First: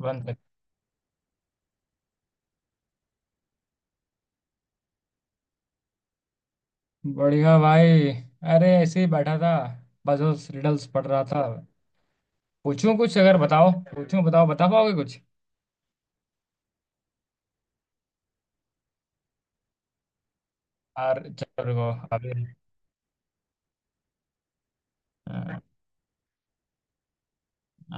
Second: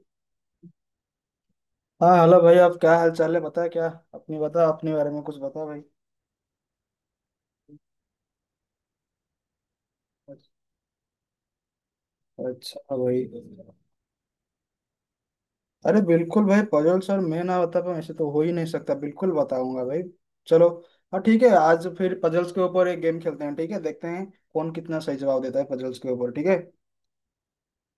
One तक। हाँ, hello भाई। आप क्या हाल चाल है? बता क्या। अपनी बता, अपने बारे में कुछ बता भाई। बढ़िया भाई। अरे ऐसे ही बैठा था। बस उस रिडल्स पढ़ रहा था। पूछूं अच्छा कुछ, भाई। अगर बताओ पूछूं, बताओ बता पाओगे कुछ? अरे बिल्कुल भाई, पजल सर मैं ना बता पाऊँ ऐसे तो हो ही नहीं सकता, बिल्कुल बताऊंगा भाई। चलो, हाँ यार ठीक है। चलो आज रुको। फिर अभी पजल्स के ऊपर एक गेम खेलते हैं, ठीक है? देखते हैं कौन कितना सही जवाब देता अ, है पजल्स के ऊपर, ठीक है?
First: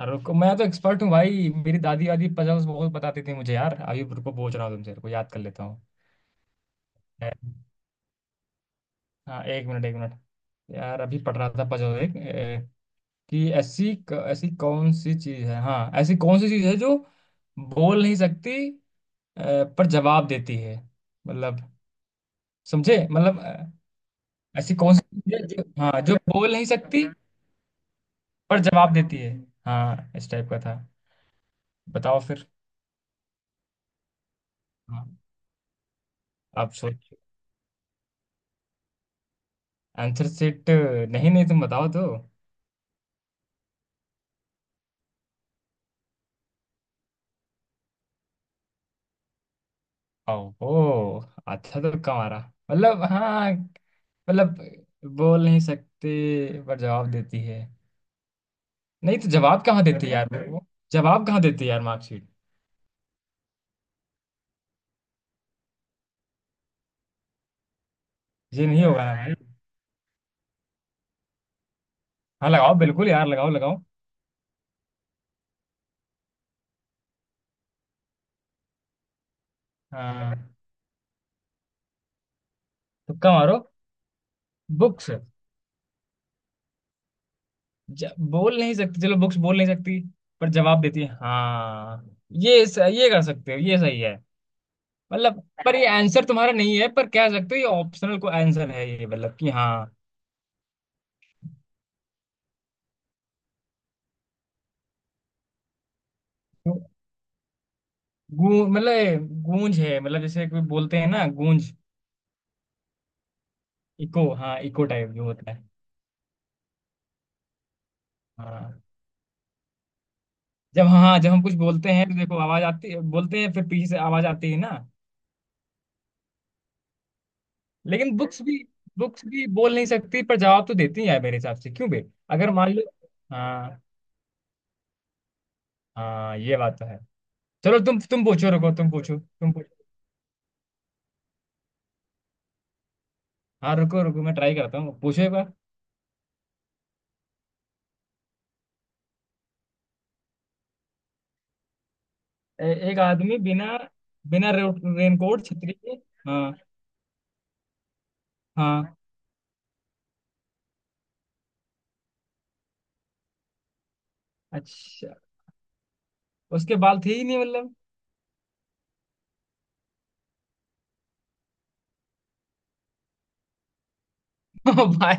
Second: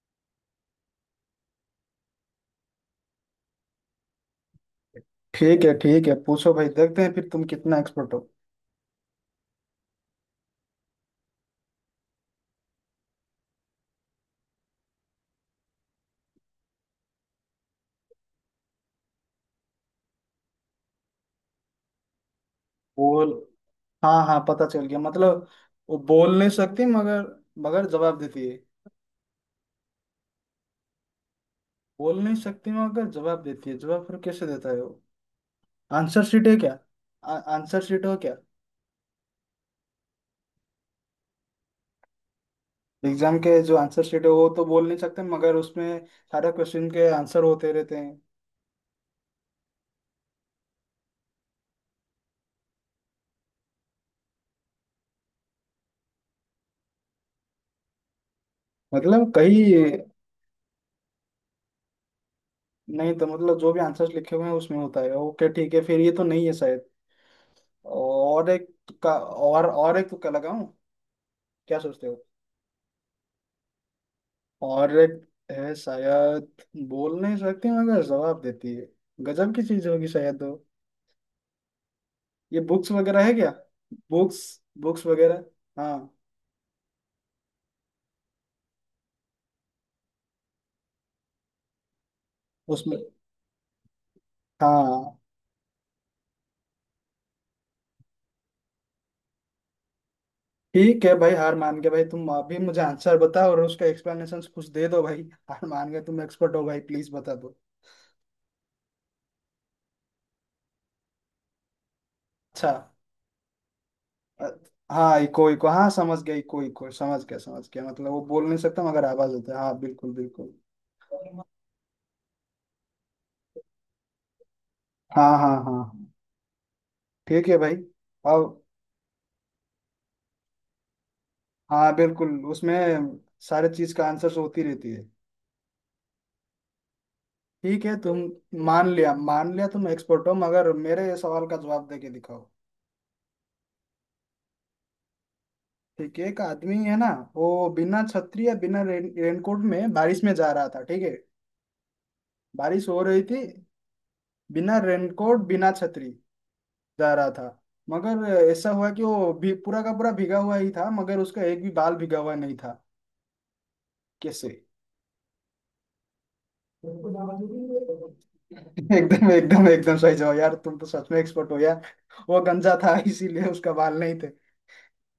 रुको, मैं तो एक्सपर्ट हूँ भाई। मेरी दादी वादी पजल्स बहुत बताती थी मुझे यार। अभी रुको, पूछ रहा हूँ तुमसे, रुको याद कर लेता ठीक है, हूँ। ठीक है, पूछो भाई, देखते हैं फिर ए, तुम कितना एक्सपर्ट हो। हाँ एक मिनट एक मिनट। यार अभी पढ़ रहा था पजल एक कि ऐसी ऐसी कौन सी चीज है? हाँ ऐसी कौन सी चीज है जो बोल नहीं सकती पर जवाब देती है? मतलब, समझे बोल। मतलब हाँ हाँ, पता ऐसी चल कौन गया सी चीज़ है मतलब। जो, वो हाँ, जो बोल नहीं बोल नहीं सकती सकती मगर मगर जवाब देती है। पर जवाब देती है। हाँ इस टाइप का था। बोल बताओ नहीं फिर। सकती मगर जवाब देती है, जवाब फिर कैसे देता है वो? हाँ आंसर शीट है आप क्या? सोच। आंसर शीट हो क्या? आंसर सेट नहीं, नहीं तुम बताओ तो। एग्जाम के जो आंसर शीट है वो तो बोल नहीं सकते मगर उसमें सारे क्वेश्चन के आंसर होते रहते हैं। ओहो, अच्छा तो कम आ रहा मतलब, हाँ मतलब बोल नहीं सकते पर जवाब देती है। नहीं तो मतलब जवाब कहीं, कहाँ देती है यार वो? जवाब कहाँ देती है यार? मार्कशीट? नहीं तो मतलब जो भी आंसर्स लिखे हुए हैं उसमें होता है, ओके ठीक है। फिर ये तो नहीं है शायद, और एक ये नहीं होगा का। ना भाई। और एक तुक्का लगाऊं, क्या सोचते हो? हाँ लगाओ बिल्कुल यार, लगाओ लगाओ। और एक है शायद, बोल नहीं सकती मगर जवाब देती है, गजब की चीज होगी हाँ शायद वो। ये बुक्स वगैरह है तुक्का क्या? मारो। Books, books books. वगैरह, हाँ बोल नहीं सकती, चलो बुक्स बोल नहीं सकती पर जवाब देती है। हाँ ये उसमें, ये कर सकते हो, ये सही है। हाँ। मतलब पर ये आंसर तुम्हारा नहीं है, पर कह सकते हो ये ऑप्शनल को आंसर है, ये मतलब कि हाँ। ठीक है भाई हार मान के, भाई तुम अभी मुझे आंसर बताओ और उसका एक्सप्लेनेशन कुछ दे दो भाई। हार मान गए, तुम एक्सपर्ट हो भाई, प्लीज बता दो। गूंज, मतलब ये गूंज है, मतलब जैसे कोई बोलते हैं ना गूंज। अच्छा। इको, अ, हाँ इको टाइप हाँ जो इको होता है। इको, हाँ समझ गया, इको इको समझ गया, समझ गया मतलब वो बोल नहीं हाँ सकता मगर आवाज होता है, हाँ बिल्कुल बिल्कुल। हाँ जब हम कुछ बोलते हैं तो देखो आवाज आती है, बोलते हैं फिर पीछे से आवाज आती है ना। हाँ हाँ हाँ हाँ। ठीक है भाई, लेकिन बुक्स भी अब। बुक्स भी बोल नहीं सकती पर जवाब तो देती है यार मेरे हिसाब से, क्यों हाँ बे? बिल्कुल, अगर मान उसमें लो, सारे हाँ, चीज का आंसर होती रहती है। हाँ ये बात तो है। चलो ठीक है तुम तुम, तुम पूछो, रुको तुम पूछो, तुम मान लिया पूछो। तुम एक्सपर्ट हो, मगर मेरे सवाल का जवाब दे के दिखाओ। हाँ रुको रुको, मैं ट्राई करता हूँ, पूछो एक बार। ठीक है, एक आदमी है ना, वो बिना छतरी या बिना रेनकोट में बारिश में जा रहा था, ठीक है? बारिश एक हो रही आदमी थी। बिना, बिना बिना रेनकोट, रेनकोट बिना छतरी के। छतरी हाँ, जा रहा था, मगर ऐसा हुआ हाँ। कि वो भी पूरा का पूरा भीगा हुआ ही था मगर उसका एक भी बाल भीगा हुआ नहीं था। कैसे? अच्छा, उसके बाल थे ही नहीं मतलब। एकदम एकदम एकदम सही जवाब! यार तुम तो सच में एक्सपर्ट हो यार। वो गंजा था इसीलिए उसका बाल नहीं थे। ओ भाई,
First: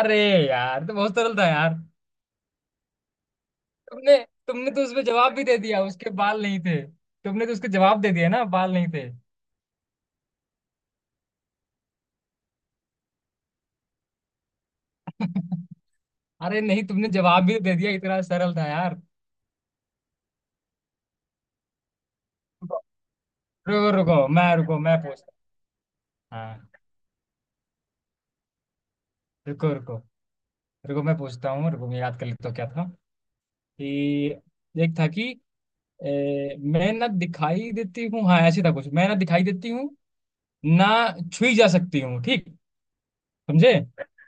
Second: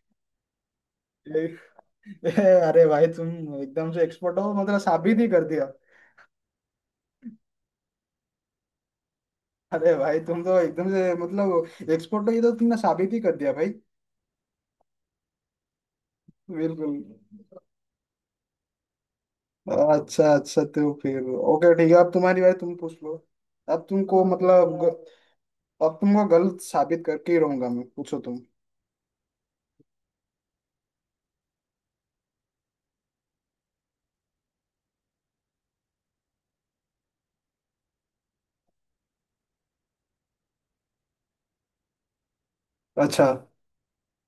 अरे यार तो बहुत सरल ए- था यार। ए- अरे भाई तुम एकदम से तुमने, एक्सपर्ट हो, तुमने मतलब तो उसमें साबित ही जवाब कर भी दे दिया। दिया, उसके बाल नहीं थे। तुमने तो उसके जवाब दे दिया ना, बाल नहीं थे। अरे भाई तुम तो एकदम से मतलब एक्सपोर्ट, तो ये तो तुमने साबित ही कर दिया भाई। अरे नहीं, बिल्कुल। तुमने जवाब भी दे दिया, इतना सरल था यार। अच्छा अच्छा तो फिर, ओके ठीक है, अब तुम्हारी बारी, तुम पूछ लो। अब रुको रुको तुमको मैं, मतलब रुको मैं पूछता। ग- अब तुमको गलत हाँ साबित करके ही रहूंगा मैं, पूछो तुम। रुको रुको। रुको मैं पूछता हूँ, रुको मैं याद कर लेता हूँ क्या था। कि एक था कि मैं ना दिखाई देती हूँ, हाँ ऐसे था कुछ। मैं ना दिखाई देती हूँ ना, छुई जा सकती हूँ, ठीक। अच्छा। समझे?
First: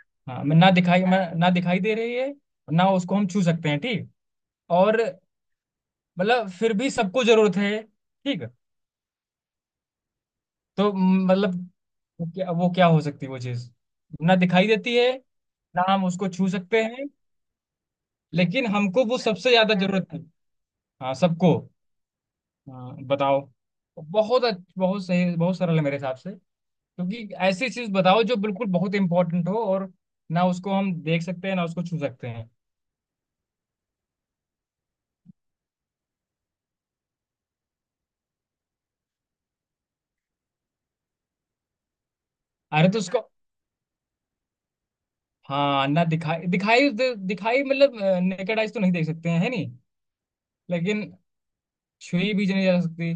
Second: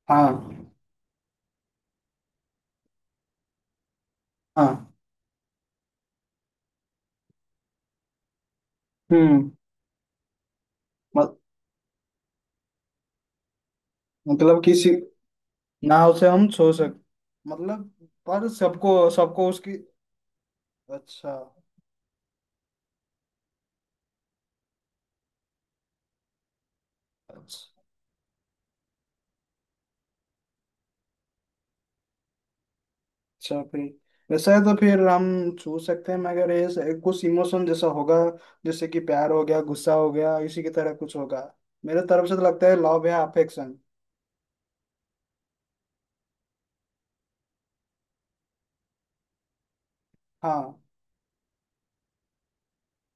हाँ। हाँ मैं ना दिखाई दे रही है ना, उसको हम छू सकते हैं, ठीक। हाँ। और मतलब फिर भी सबको जरूरत है, ठीक। हम्म। तो मत, मतलब वो क्या, वो क्या हो सकती है वो चीज? ना मतलब दिखाई किसी देती है, ना हम नाव उसको से छू हम सो सकते सक, हैं, मतलब पर लेकिन सबको हमको वो सबको सबसे ज्यादा उसकी। जरूरत है। हाँ अच्छा सबको। हाँ बताओ। बहुत सही, बहुत सरल है मेरे हिसाब से। क्योंकि ऐसी अच्छा। चीज बताओ जो बिल्कुल बहुत इंपॉर्टेंट हो, और ना उसको हम देख सकते हैं ना उसको छू सकते हैं। अच्छा फिर वैसा है, तो फिर हम छू सकते हैं मगर ये कुछ इमोशन जैसा होगा, जैसे कि प्यार हो गया, गुस्सा हो गया, इसी की तरह कुछ होगा। मेरे तरफ से तो लगता है अरे तो लव उसको, या अफेक्शन। हाँ ना दिखाई दिखाई दिखाई मतलब नेकेड आइज तो नहीं देख सकते हैं, है नहीं। हाँ। लेकिन छुई भी नहीं जा सकती।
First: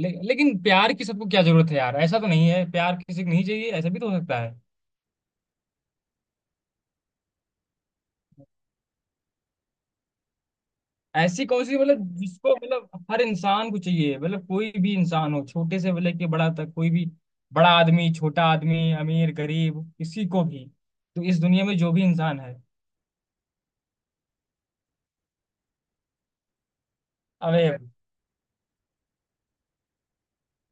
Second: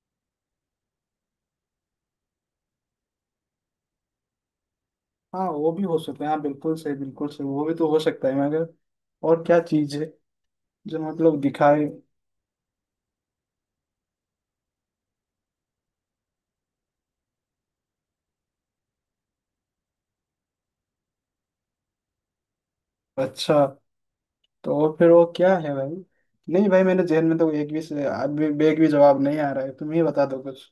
लेकिन प्यार की सबको क्या जरूरत है यार? ऐसा तो नहीं है, प्यार किसी को नहीं चाहिए ऐसा भी तो हो सकता है। हाँ वो भी हो सकता है, हाँ बिल्कुल सही बिल्कुल सही, वो भी तो हो सकता है मगर और क्या चीज है जो मतलब ऐसी कौन सी दिखाए। मतलब जिसको मतलब हर इंसान को चाहिए, मतलब कोई भी इंसान हो छोटे से लेके के बड़ा तक, कोई भी। बड़ा आदमी, छोटा आदमी, अमीर गरीब, किसी को भी। तो इस दुनिया में जो भी इंसान है। अच्छा तो और फिर वो क्या है भाई? नहीं भाई, मेरे जहन में तो अबे, एक भी से अभी एक भी जवाब नहीं आ रहा है, तुम ही बता दो कुछ।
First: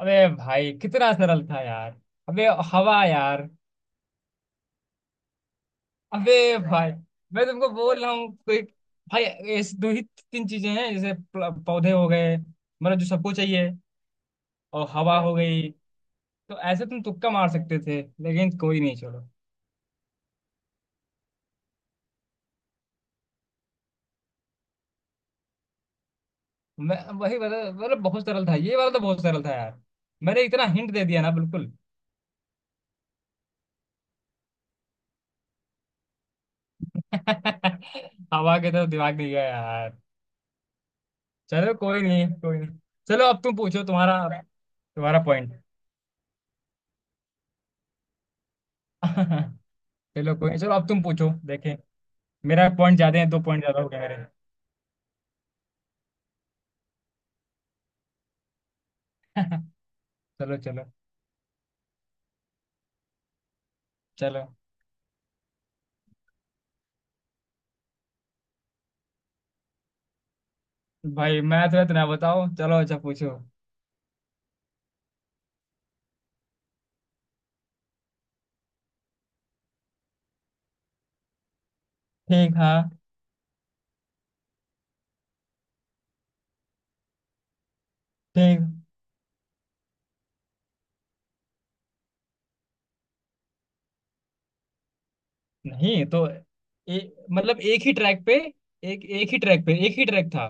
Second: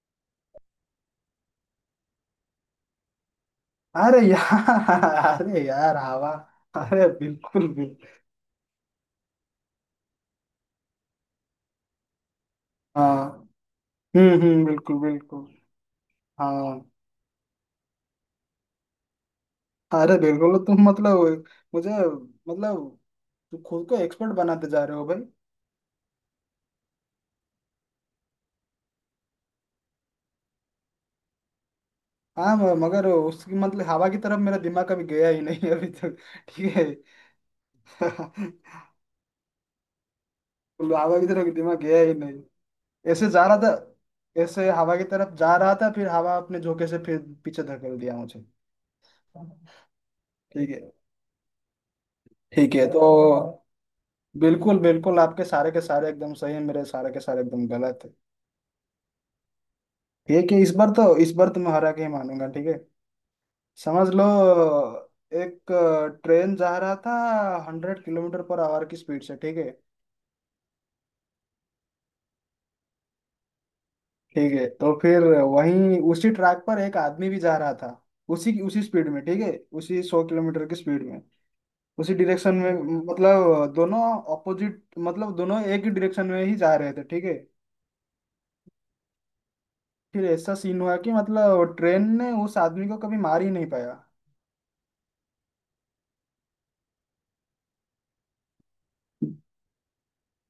अबे भाई कितना सरल था यार। अबे हवा यार। अरे यार अरे यार, हवा! अबे भाई अरे मैं बिल्कुल तुमको बोल रहा बिल्कुल। हूँ, कोई। भाई ऐसी दो ही तीन चीजें हैं, जैसे पौधे हो गए, मतलब जो हाँ सबको चाहिए। और बिल्कुल हवा हो बिल्कुल। गई। तो हाँ। ऐसे तुम तुक्का मार सकते थे, लेकिन कोई नहीं छोड़ो। अरे बिल्कुल, तो तुम मतलब, मुझे मतलब, तुम खुद को एक्सपर्ट बनाते जा रहे हो भाई। मैं वही वाला मतलब बहुत सरल था, ये वाला तो बहुत सरल था यार। मैंने इतना हिंट दे दिया ना, बिल्कुल। हाँ मगर उसकी मतलब हवा की तरफ मेरा दिमाग कभी गया ही नहीं अभी तक। ठीक है। हवा के तो हवा दिमाग नहीं गया यार। की तरफ चलो दिमाग गया कोई ही नहीं, नहीं। कोई नहीं। चलो ऐसे अब जा रहा तुम था, पूछो, तुम्हारा ऐसे हवा की तुम्हारा तरफ जा पॉइंट। रहा था, फिर हवा अपने झोंके से फिर पीछे धकेल दिया मुझे। चलो कोई नहीं, ठीक चलो है, अब तुम पूछो, देखें। मेरा ठीक है पॉइंट तो, ज्यादा है, दो पॉइंट ज्यादा हो गया मेरे। बिल्कुल बिल्कुल, आपके सारे के सारे एकदम सही है, मेरे सारे के सारे एकदम गलत है। ठीक चलो है, चलो। इस बार तो मैं हरा के ही मानूंगा। ठीक है, समझ लो, चलो एक ट्रेन जा रहा था, 100 किलोमीटर पर आवर की स्पीड से, ठीक है? भाई मैं तो इतना बताओ, चलो अच्छा पूछो। ठीक है, तो फिर वहीं उसी ट्रैक पर एक आदमी भी जा रहा था, उसी की उसी स्पीड में, ठीक है? उसी 100 किलोमीटर की स्पीड में, उसी डायरेक्शन ठीक में, हाँ। मतलब दोनों अपोजिट, मतलब दोनों एक ही डायरेक्शन में ही जा रहे थे, ठीक है? ठीक। फिर ऐसा सीन हुआ कि मतलब ट्रेन ने उस आदमी को कभी मार ही नहीं पाया। नहीं तो मतलब एक ही ट्रैक पे, एक एक ही ट्रैक पे, एक ही ट्रैक था?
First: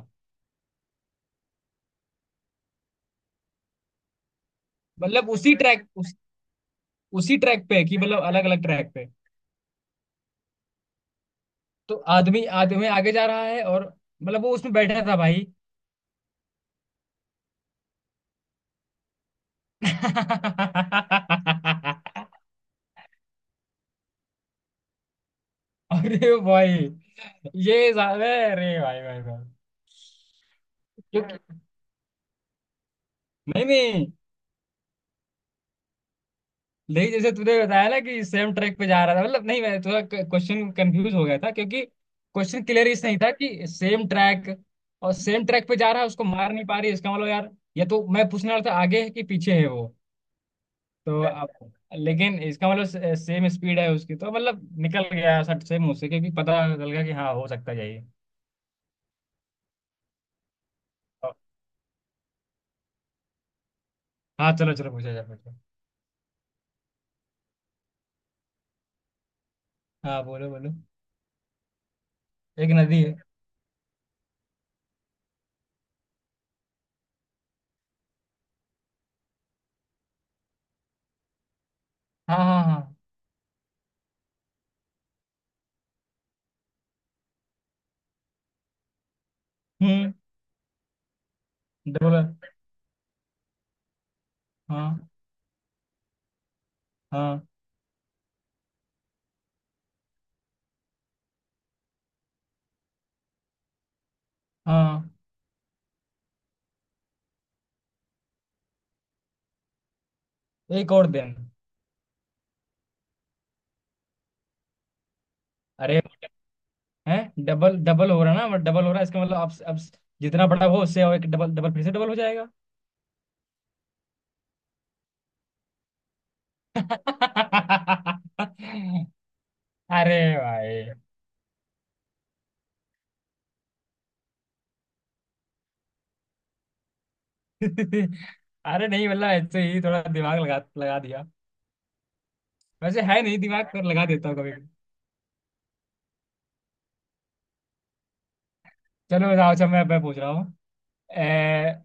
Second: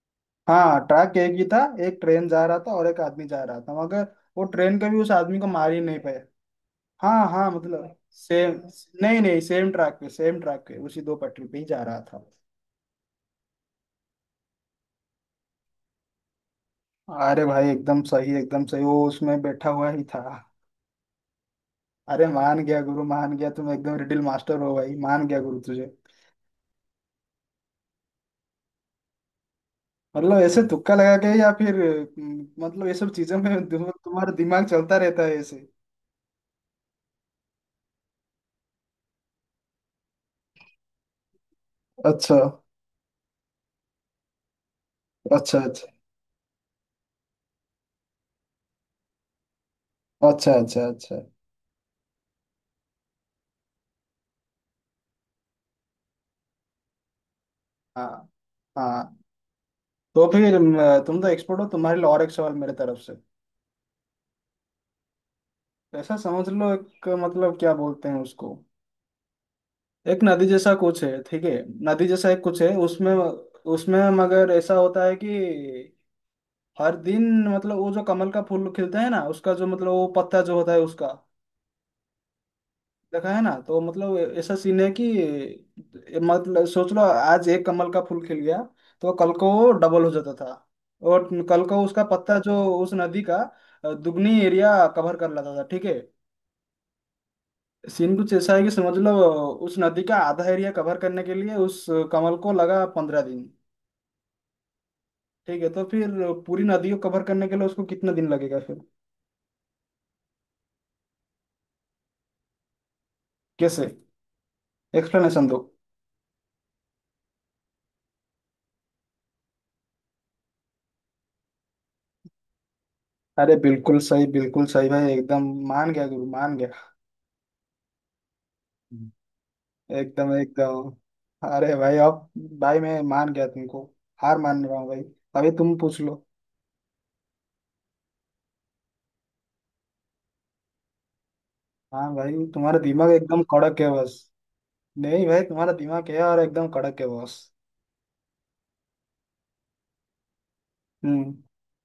हाँ, ट्रैक एक ही था, एक ट्रेन जा रहा था और एक आदमी जा रहा था मगर वो ट्रेन कभी उस मतलब आदमी को उसी मार ही ट्रैक, नहीं पाया। हाँ उसी हाँ ट्रैक पे मतलब कि मतलब अलग सेम। अलग ट्रैक पे? नहीं नहीं, सेम ट्रैक पे, सेम ट्रैक पे उसी दो पटरी पे ही जा तो रहा था। आदमी, आदमी आगे जा रहा है और, मतलब वो उसमें बैठा था भाई। अरे भाई एकदम सही एकदम सही, वो उसमें बैठा हुआ ही था। अरे मान गया गुरु, मान गया, तुम एकदम रिडिल मास्टर हो भाई, मान गया गुरु तुझे। अरे भाई ये साहब, अरे भाई भाई भाई। मतलब ऐसे तुक्का लगा के क्योंकि, या फिर मतलब ये सब चीजों नहीं में नहीं, तुम्हारा दिमाग चलता रहता है ऐसे। लेकिन जैसे तूने बताया ना कि सेम ट्रैक पे जा रहा था, मतलब नहीं, मैं थोड़ा क्वेश्चन कंफ्यूज हो गया था क्योंकि अच्छा क्वेश्चन क्लियर इस नहीं था कि सेम ट्रैक। और सेम अच्छा ट्रैक पे अच्छा। जा रहा है, उसको मार नहीं पा रही, इसका मतलब यार। या तो मैं पूछने वाला था आगे है कि पीछे है वो। अच्छा अच्छा अच्छा। तो अब लेकिन इसका मतलब सेम स्पीड है उसकी, तो मतलब निकल गया सट से मुंह से क्योंकि पता चल गया कि हाँ हो सकता है यही। हाँ। हाँ तो फिर तुम तो तो, एक्सपर्ट हो, तुम्हारे लिए और एक सवाल मेरे तरफ से। हाँ चलो चलो पूछा जाए पूछो। ऐसा समझ लो, एक मतलब क्या बोलते हैं उसको, एक हाँ नदी बोलो बोलो। जैसा कुछ है, ठीक है? नदी जैसा एक कुछ एक है नदी उसमें, है। उसमें मगर ऐसा होता है कि हर दिन मतलब, वो जो कमल का फूल खिलता है ना, उसका जो मतलब वो पत्ता जो होता है उसका, हाँ हाँ हाँ। देखा है ना? तो मतलब ऐसा सीन है कि, मतलब सोच लो आज एक कमल का फूल खिल गया, तो कल को वो डबल हो हम्म। जाता था, और कल को उसका डबल। पत्ता जो उस नदी का दुगनी एरिया हाँ कवर कर लेता था, ठीक है? हाँ सीन कुछ ऐसा है कि समझ लो, उस नदी का आधा एरिया कवर करने के लिए उस कमल को लगा 15 दिन, हाँ। ठीक है? तो फिर पूरी नदी को कवर करने के लिए उसको कितना दिन लगेगा फिर? एक और दिन। कैसे, एक्सप्लेनेशन दो। अरे है, डबल डबल हो रहा है ना, डबल हो रहा है, इसका मतलब अब जितना बड़ा वो, उससे और एक डबल, डबल फिर से डबल हो जाएगा। अरे बिल्कुल सही भाई, एकदम मान गया गुरु, मान गया। हम्म। अरे एकदम भाई। एकदम। अरे भाई अब, भाई मैं मान गया तुमको, हार मान रहा हूँ भाई, अभी तुम पूछ लो। अरे नहीं मतलब ऐसे ही थोड़ा दिमाग लगा लगा दिया। हाँ भाई तुम्हारा वैसे दिमाग है नहीं एकदम दिमाग, कड़क पर है लगा बस। देता हूँ कभी कभी। नहीं भाई, तुम्हारा दिमाग है और एकदम कड़क है बस। चलो बताओ, अच्छा मैं पूछ रहा हूँ। हम्म। ए,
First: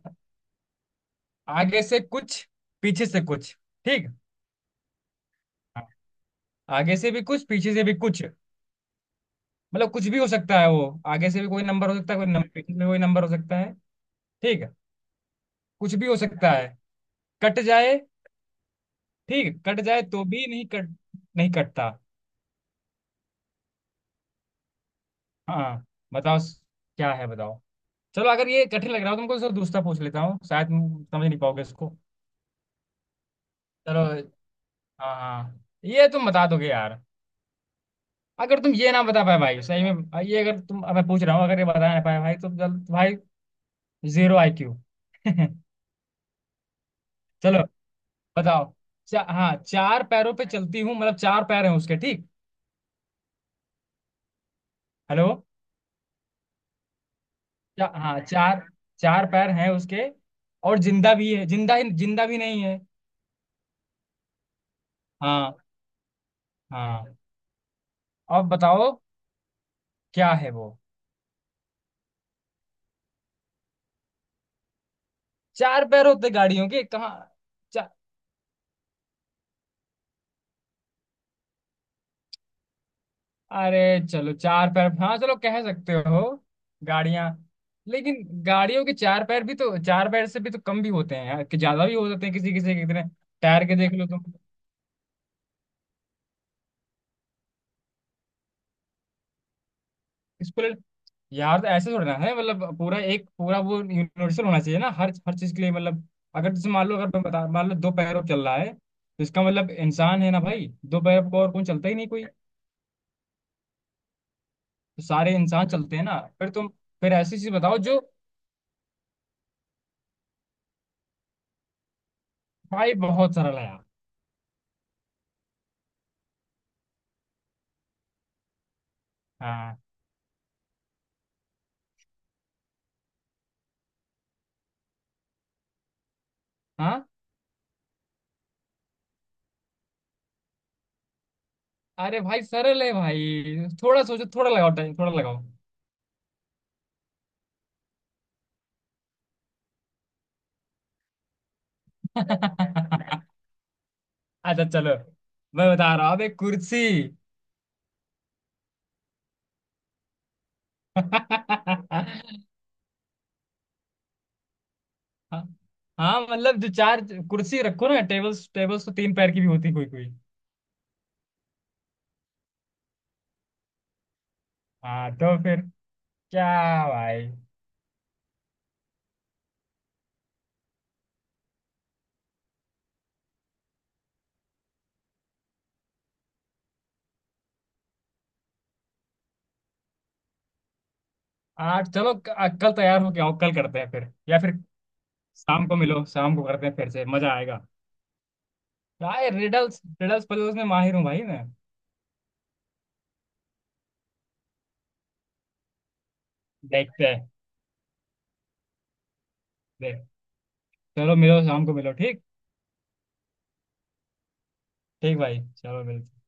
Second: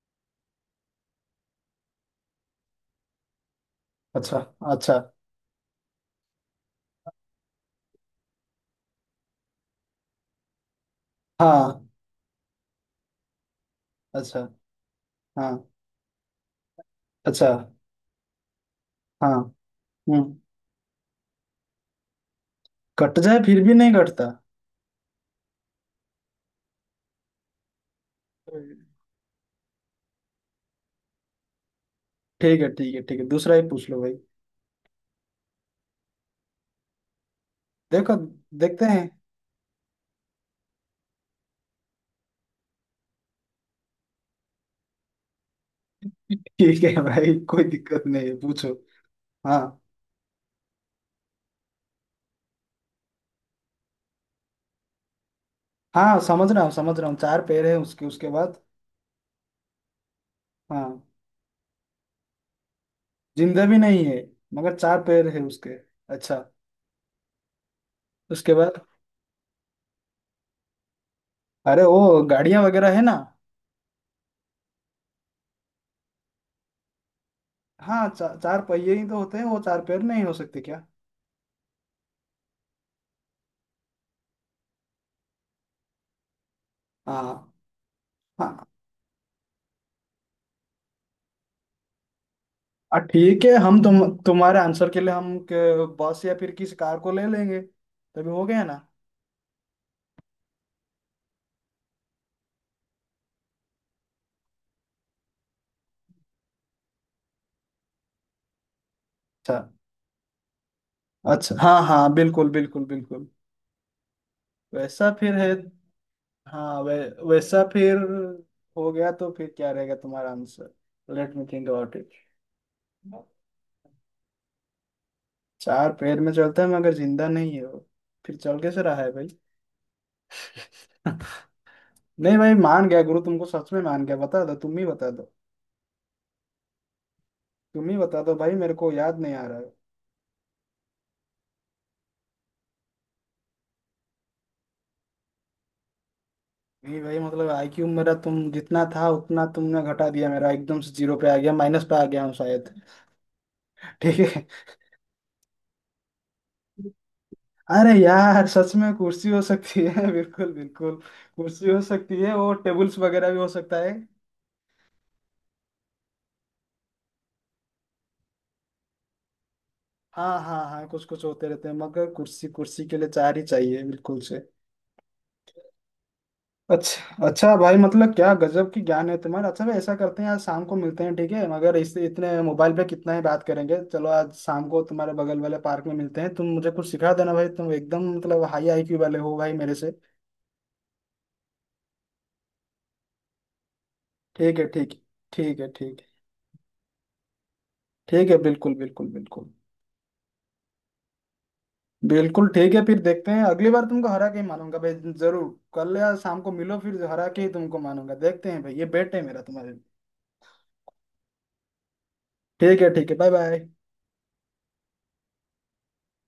आगे से कुछ, पीछे से कुछ, ठीक। अच्छा। अच्छा। हाँ। आगे से भी कुछ, पीछे से भी कुछ, मतलब कुछ भी हो सकता है वो, आगे से भी कोई हाँ। नंबर हो सकता है, कोई नंबर पीछे से भी कोई नंबर हो सकता है। अच्छा। ठीक है। हाँ। कुछ भी हो सकता है। अच्छा। कट जाए, हाँ। ठीक, कट जाए तो हम्म। भी नहीं कट, नहीं कटता। कट जाए फिर भी नहीं कटता? हाँ बताओ, क्या है बताओ। चलो अगर ये कठिन लग रहा हो तुमको तो दूसरा पूछ लेता हूँ, शायद तुम समझ नहीं पाओगे इसको। ठीक है ठीक है ठीक है, दूसरा ही पूछ लो चलो। भाई। हाँ हाँ ये तुम बता दोगे यार। देखो। अगर तुम देखते ये ना हैं। बता पाए भाई सही में ये, अगर तुम, अब मैं पूछ रहा हूँ, अगर ये बता ना पाए भाई तो जल भाई। Zero IQ. ठीक है भाई, चलो कोई दिक्कत नहीं है, पूछो। बताओ। हाँ हाँ चार पैरों पे चलती हूँ, मतलब चार पैर हैं उसके, ठीक? हेलो? हाँ, समझ रहा हूँ समझ रहा हूँ, चार पैर है उसके, हाँ उसके बाद? चार चार पैर हैं उसके, और हाँ। जिंदा भी है, जिंदा ही, जिंदा भी नहीं है। जिंदा भी नहीं है मगर चार पैर है हाँ उसके। अच्छा। हाँ। अब उसके बाद? बताओ क्या है वो। अरे वो गाड़ियां वगैरह है ना? चार पैर होते गाड़ियों के कहाँ? चा, हाँ चार पहिए ही तो होते हैं, वो चार पैर नहीं हो सकते क्या? अरे चलो चार पैर, हाँ चलो कह सकते हो। गाड़ियां। हाँ लेकिन हाँ गाड़ियों के चार पैर भी तो, चार पैर से भी तो कम भी होते हैं यार, कि ज्यादा भी हो जाते हैं किसी किसी के इतने ठीक है टायर, के हम देख तुम, लो तुम तुम्हारे आंसर के लिए हम के बस या फिर किसी कार को ले लेंगे तभी हो गया ना? इसको। यार तो ऐसे थोड़ा ना है, मतलब पूरा एक पूरा वो यूनिवर्सल होना चाहिए ना, हर हर चीज के लिए मतलब। अगर जैसे मान लो, अगर मैं बता, मान लो दो पैरों पे चल रहा है, तो इसका अच्छा मतलब इंसान है ना भाई, दो पैरों पर और अच्छा, कौन हाँ चलता ही नहीं हाँ कोई। बिल्कुल बिल्कुल बिल्कुल, तो वैसा फिर सारे है। इंसान चलते हैं ना फिर तुम, हाँ फिर ऐसी चीज वैसा बताओ फिर जो। हो गया, तो फिर क्या रहेगा तुम्हारा answer? Let me think about it. भाई बहुत सरल है यार। चार पैर में चलता है मगर जिंदा नहीं है वो, फिर चल कैसे रहा है भाई? हाँ नहीं भाई मान गया गुरु तुमको, सच में मान गया, बता दो, तुम ही बता दो, हाँ। तुम ही बता दो भाई, मेरे को याद नहीं आ रहा है। अरे भाई सरल है भाई, थोड़ा सोचो, थोड़ा लगाओ टाइम, थोड़ा लगाओ। नहीं भाई मतलब आईक्यू मेरा तुम जितना था उतना तुमने घटा दिया, मेरा एकदम से जीरो पे आ गया, माइनस पे आ गया हूँ शायद। अच्छा। ठीक चलो मैं बता रहा हूँ अब, एक कुर्सी। है। अरे यार सच में कुर्सी हो सकती है! बिल्कुल बिल्कुल, कुर्सी हो सकती है और टेबल्स वगैरह भी हो सकता है। हाँ मतलब जो चार, कुर्सी रखो ना, टेबल्स, टेबल्स तो तीन पैर की भी होती कोई कोई। हाँ हाँ हाँ, कुछ कुछ होते रहते हैं मगर कुर्सी, कुर्सी के लिए चार ही चाहिए बिल्कुल से। हाँ तो फिर क्या? अच्छा भाई अच्छा भाई, मतलब क्या गजब की ज्ञान है तुम्हारा। अच्छा भाई ऐसा करते हैं, आज शाम को मिलते हैं, ठीक है? मगर इससे इतने मोबाइल पे कितना ही बात करेंगे, चलो आज शाम को तुम्हारे बगल वाले पार्क में मिलते हैं, तुम मुझे कुछ सिखा देना भाई, तुम एकदम मतलब हाई आईक्यू वाले हो भाई मेरे से। आठ, चलो कल तैयार हो के आओ, कल करते हैं फिर, या फिर ठीक है ठीक है, ठीक शाम है को ठीक मिलो, है शाम को करते हैं फिर से मजा आएगा। ठीक है, बिल्कुल बिल्कुल भाई बिल्कुल रिडल्स, रिडल्स पजल्स में माहिर हूँ भाई मैं। बिल्कुल ठीक है, फिर देखते हैं अगली बार तुमको हरा के ही मानूंगा भाई जरूर। कल या शाम को मिलो, फिर देखते हरा हैं। के ही तुमको मानूंगा, देखते हैं भाई, ये बेट है मेरा तुम्हारे लिए। देख। चलो मिलो, शाम को मिलो, ठीक। ठीक है ठीक है, बाय बाय। ठीक भाई, चलो मिलते हैं।